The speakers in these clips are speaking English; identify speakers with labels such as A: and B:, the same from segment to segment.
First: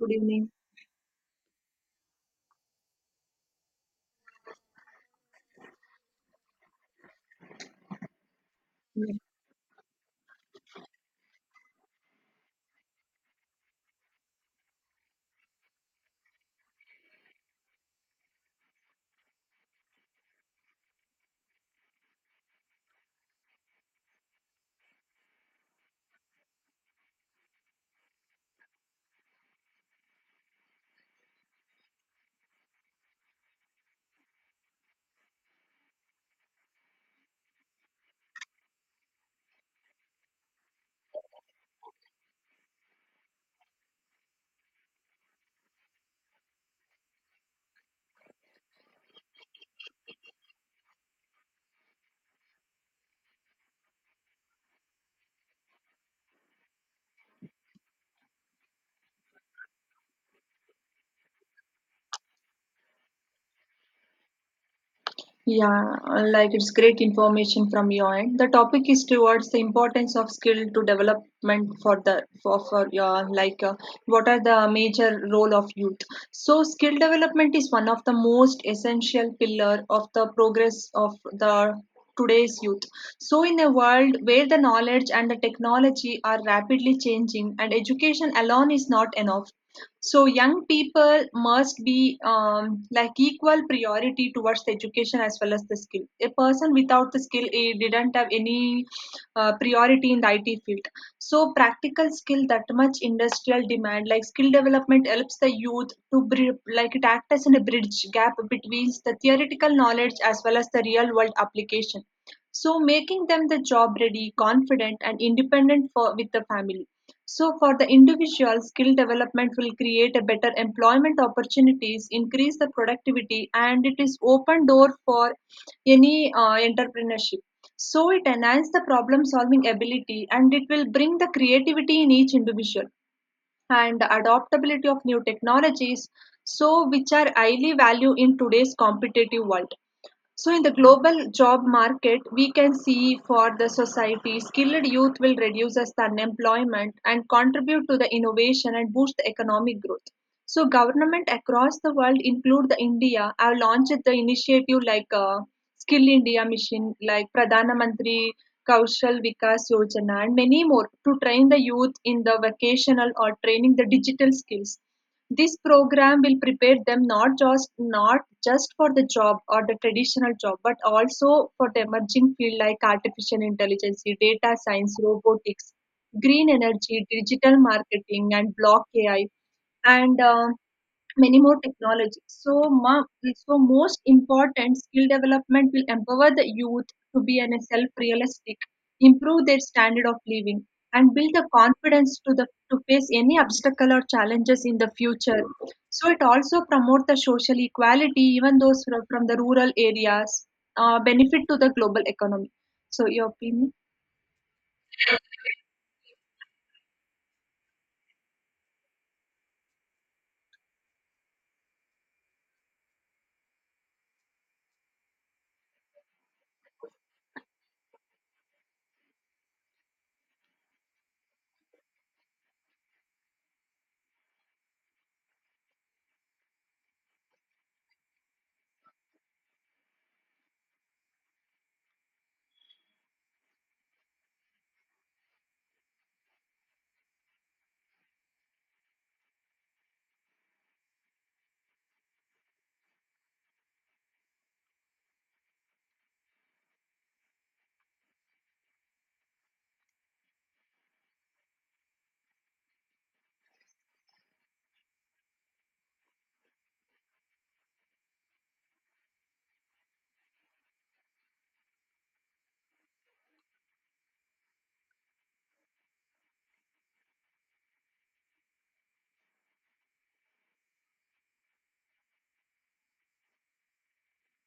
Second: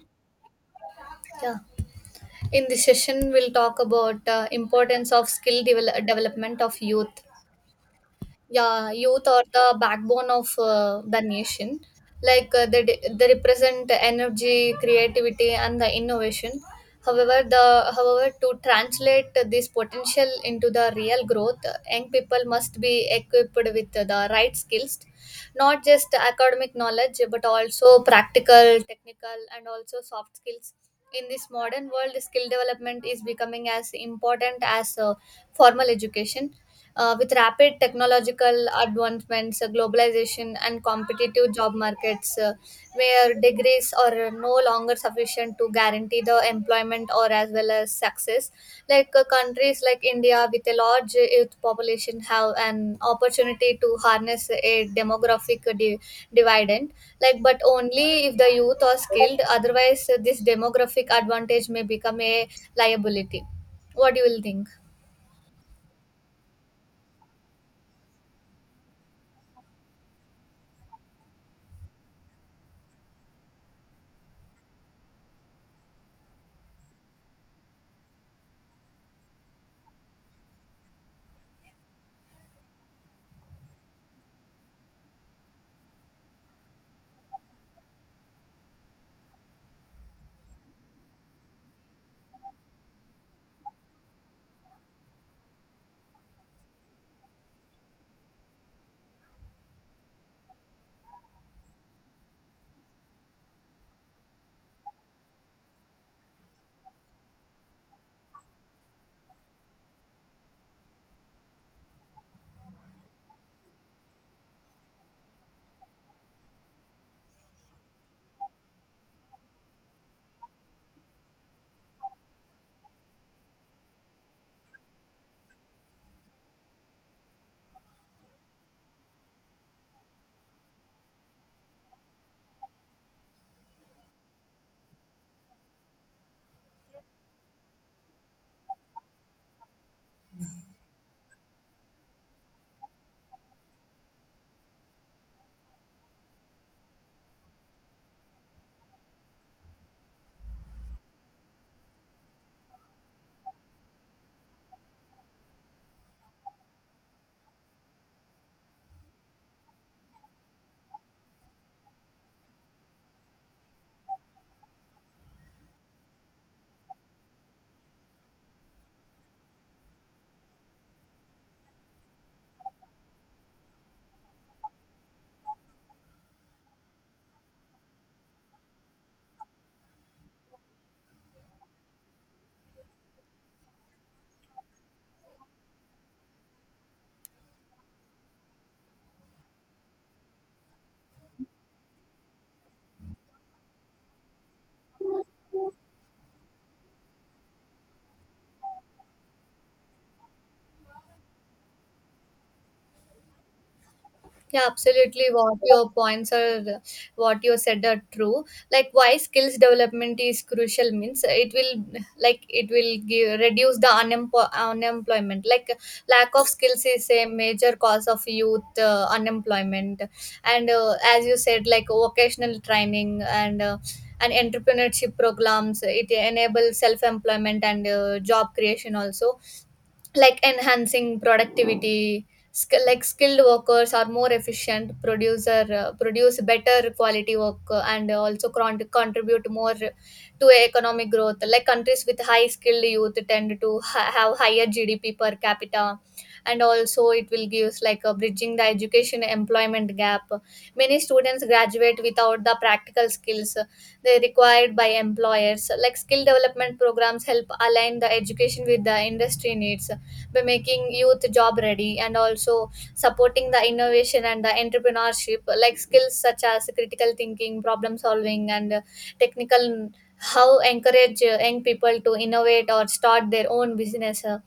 A: Good evening.
B: Yeah. In this session, we'll talk about importance of skill development of youth. Yeah, youth are the backbone of the nation. They represent energy, creativity, and the innovation. However, to translate this potential into the real growth, young people must be equipped with the right skills, not just academic knowledge but also practical, technical, and also soft skills. In this modern world, skill development is becoming as important as formal education. With rapid technological advancements, globalization, and competitive job markets, where degrees are no longer sufficient to guarantee the employment or as well as success, countries like India with a large youth population have an opportunity to harness a dividend, like, but only if the youth are skilled. Otherwise, this demographic advantage may become a liability. What do you will think?
A: Yeah, like it's great information from your end. The topic is towards the importance of skill to development for the for your what are the major role of youth. So skill development is one of the most essential pillar of the progress of the today's youth. So in a world where the knowledge and the technology are rapidly changing and education alone is not enough, so young people must be like equal priority towards the education as well as the skill. A person without the skill, he didn't have any priority in the IT field. So practical skill that much industrial demand, like skill development helps the youth to like it act as in a bridge gap between the theoretical knowledge as well as the real world application. So making them the job ready, confident and independent for with the family so for the individual, skill development will create a better employment opportunities, increase the productivity, and it is open door for any entrepreneurship. So it enhance the problem solving ability and it will bring the creativity in each individual and the adaptability of new technologies so which are highly valued in today's competitive world so, in the global job market, we can see for the society, skilled youth will reduce as the unemployment and contribute to the innovation and boost the economic growth. So, government across the world, include the India, have launched the initiative Skill India Mission, like Pradhana Mantri Kaushal Vikas Yojana, and many more to train the youth in the vocational or training the digital skills. This program will prepare them not just for the job or the traditional job, but also for the emerging field like artificial intelligence, data science, robotics, green energy, digital marketing, and block AI. And many more technology. So most important skill development will empower the youth to be an self-realistic, improve their standard of living, and build the confidence to face any obstacle or challenges in the future. So it also promote the social equality, even those from the rural areas, benefit to the global economy. So your opinion?
B: Yeah, absolutely. What your points are, what you said are true. Like, why skills development is crucial means it will, like it will give, reduce the unemployment. Like, lack of skills is a major cause of youth unemployment, and as you said, like vocational training and. And entrepreneurship programs, it enable self employment and job creation also, like enhancing productivity. Like, skilled workers are more efficient producer, produce better quality work, and also contribute more to economic growth. Like, countries with high skilled youth tend to have higher gdp per capita, and also it will give us like a bridging the education employment gap. Many students graduate without the practical skills they required by employers. Like, skill development programs help align the education with the industry needs by making youth job ready, and also supporting the innovation and the entrepreneurship. Like, skills such as critical thinking, problem solving, and technical, how encourage young people to innovate or start their own business.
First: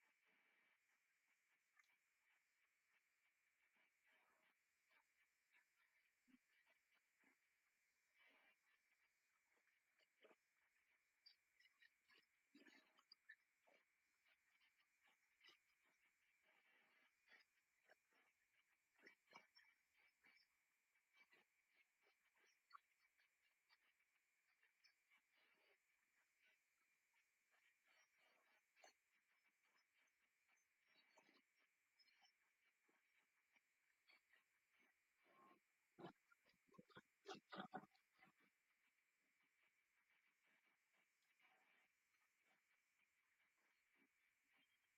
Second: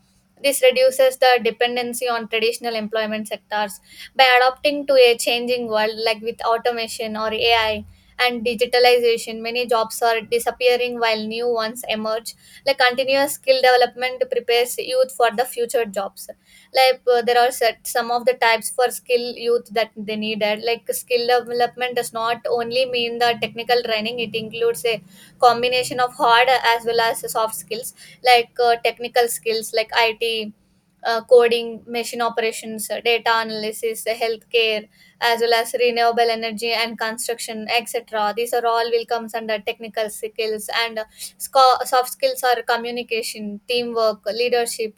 B: This reduces the dependency on traditional employment sectors by adapting to a changing world, like with automation or ai and digitalization. Many jobs are disappearing while new ones emerge. Like, continuous skill development prepares youth for the future jobs. There are set some of the types for skill youth that they needed. Like, skill development does not only mean the technical training, it includes a combination of hard as well as soft skills. Technical skills like it, coding, machine operations, data analysis, healthcare, as well as renewable energy and construction etc, these are all will comes under technical skills. Soft skills are communication, teamwork, leadership,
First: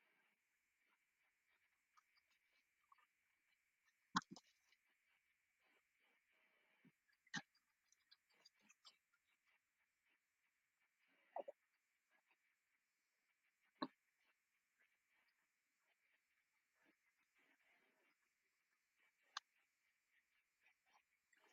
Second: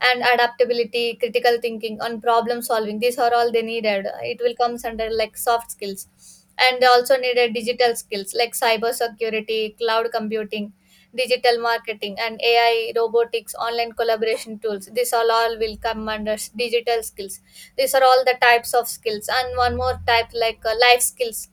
B: and adaptability, critical thinking, and problem solving. These are all they needed. It will come under like soft skills, and they also needed digital skills like cyber security, cloud computing, digital marketing, and AI, robotics, online collaboration tools. These all will come under digital skills. These are all the types of skills, and one more type life skills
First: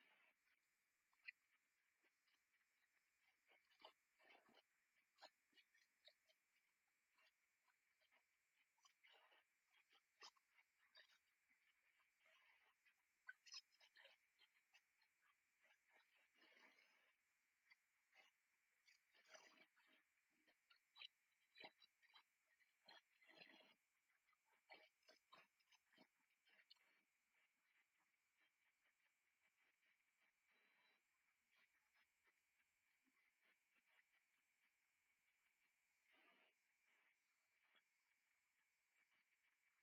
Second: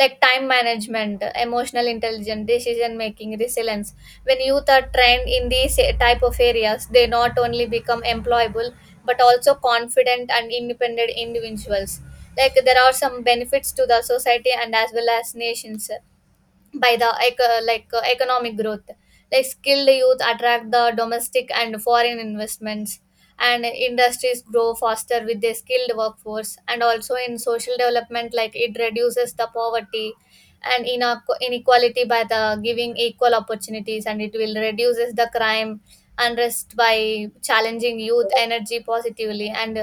B: like time management, emotional intelligence, decision making, resilience. When youth are trained in these type of areas, they not only become employable but also confident and independent individuals. Like, there are some benefits to the society and as well as nations. By the economic growth, like skilled youth attract the domestic and foreign investments, and industries grow faster with a skilled workforce. And also in social development, like it reduces the poverty and inequality by the giving equal opportunities, and it will reduces the crime unrest by challenging youth energy positively. And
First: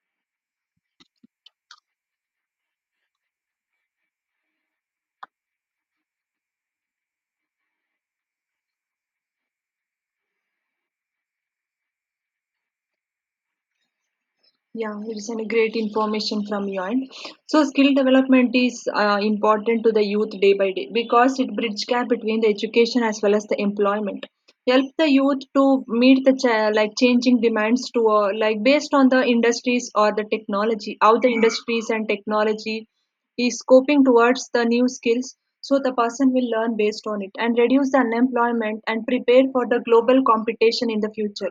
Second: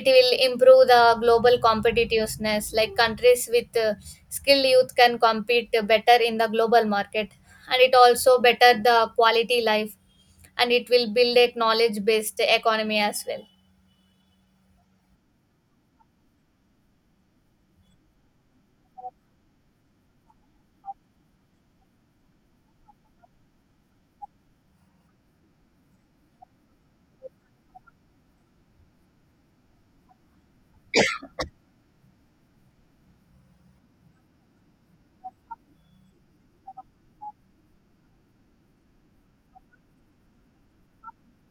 B: it will improve the global competitiveness, like countries with skilled youth can compete better in the global market, and it also better the quality life, and it will build a knowledge based economy as well.
A: Yeah, it's a great information from your end. So, skill development is important to the youth day by day because it bridges gap between the education as well as the employment. Help the youth to meet the like changing demands to like based on the industries or the technology, how the industries and technology is coping towards the new skills. So the person will learn based on it and reduce the unemployment and prepare for the global competition in the future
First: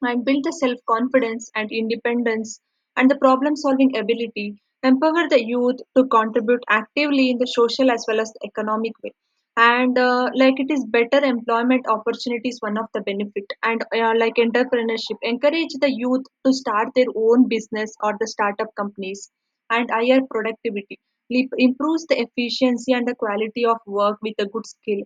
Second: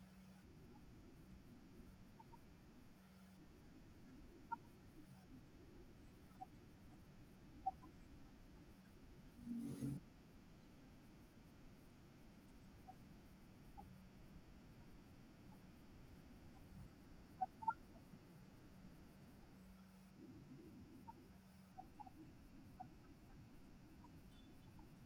A: and build the self confidence and independence and the problem solving ability, empower the youth to contribute actively in the social as well as the economic way. And like it is better employment opportunities, one of the benefit. And like entrepreneurship, encourage the youth to start their own business or the startup companies and higher productivity. Improves the efficiency and the quality of work with a good skill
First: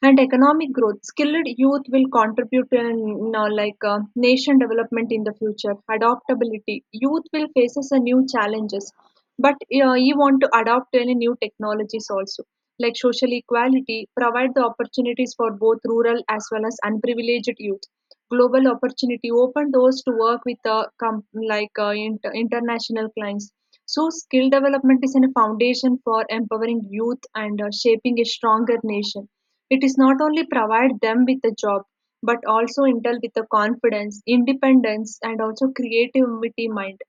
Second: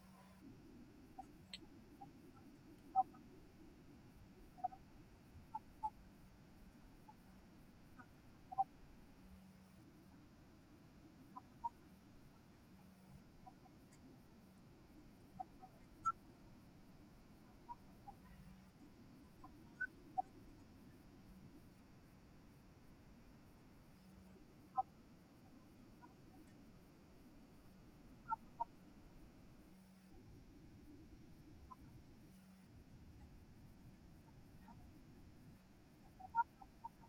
A: and economic growth skilled youth will contribute to an, you know, nation development in the future adaptability youth will faces a new challenges but you want to adopt any new technologies also like social equality provide the opportunities for both rural as well as unprivileged youth global opportunity open doors to work with international clients so skill development is a foundation for empowering youth and shaping a stronger nation. It is not only provide them with a job, but also intel with the confidence, independence, and also creativity mind.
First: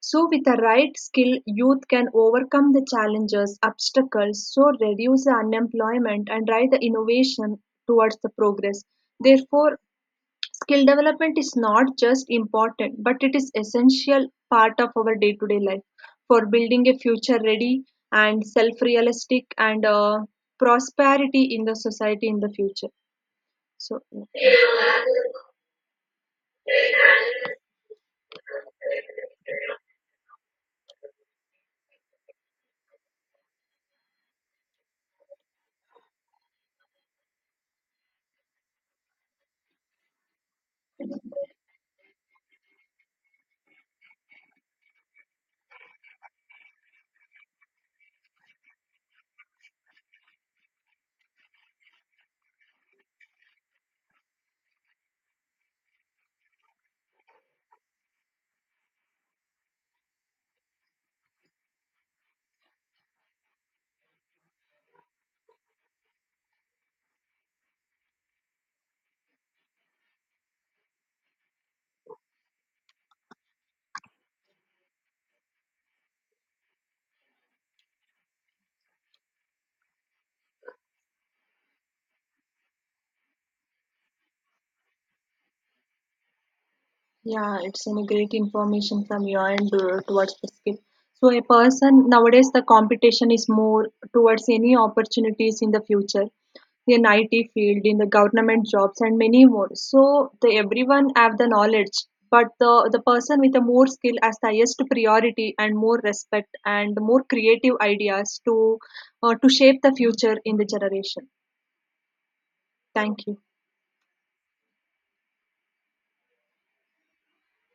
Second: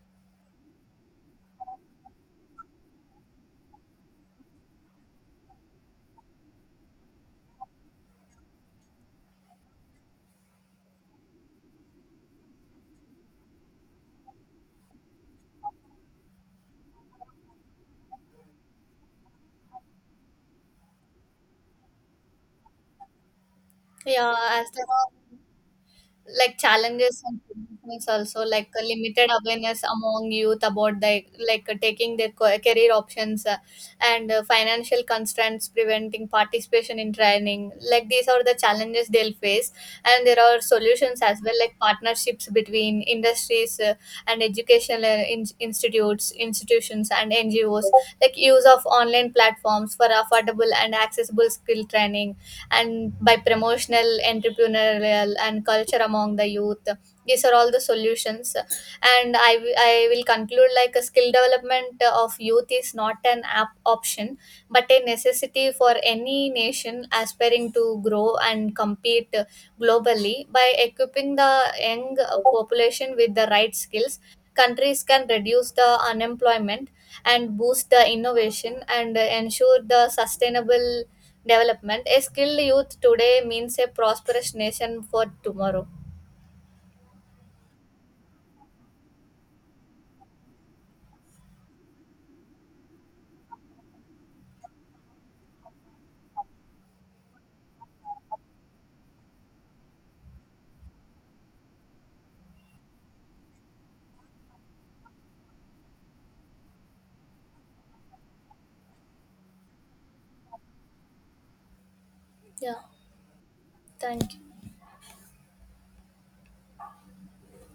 A: So with the right skill, youth can overcome the challenges, obstacles, so reduce the unemployment and drive the innovation towards the progress. Therefore, skill development is not just important, but it is essential part of our day-to-day life for building a future-ready and self-realistic and prosperity in the society in the future. So,
B: Yeah,
A: yeah.
B: as the like challenges and solutions also, like a limited awareness among youth about the, taking their career options, and financial constraints preventing participation in training, like these are the challenges they'll face. And there are solutions as well, like partnerships between industries, and educational institutes, institutions and ngos, like use of online platforms for affordable and accessible skill training, and by promotional, entrepreneurial, and culture among the youth. These are all the solutions. I will conclude, like a skill development of youth is not an app option, but a necessity for any nation aspiring to grow and compete globally. By equipping the young population with the right skills, countries can reduce the unemployment and boost the innovation, and ensure the sustainable development. A skilled youth today means a prosperous nation for tomorrow.
A: Yeah, it's any great information from your end towards the skill. So a person nowadays the competition is more towards any opportunities in the future in IT field, in the government jobs, and many more. So the everyone have the knowledge, but the person with the more skill has the highest priority and more respect and more creative ideas to shape the future in the generation.
B: Yeah,
A: Thank you.
B: thank you.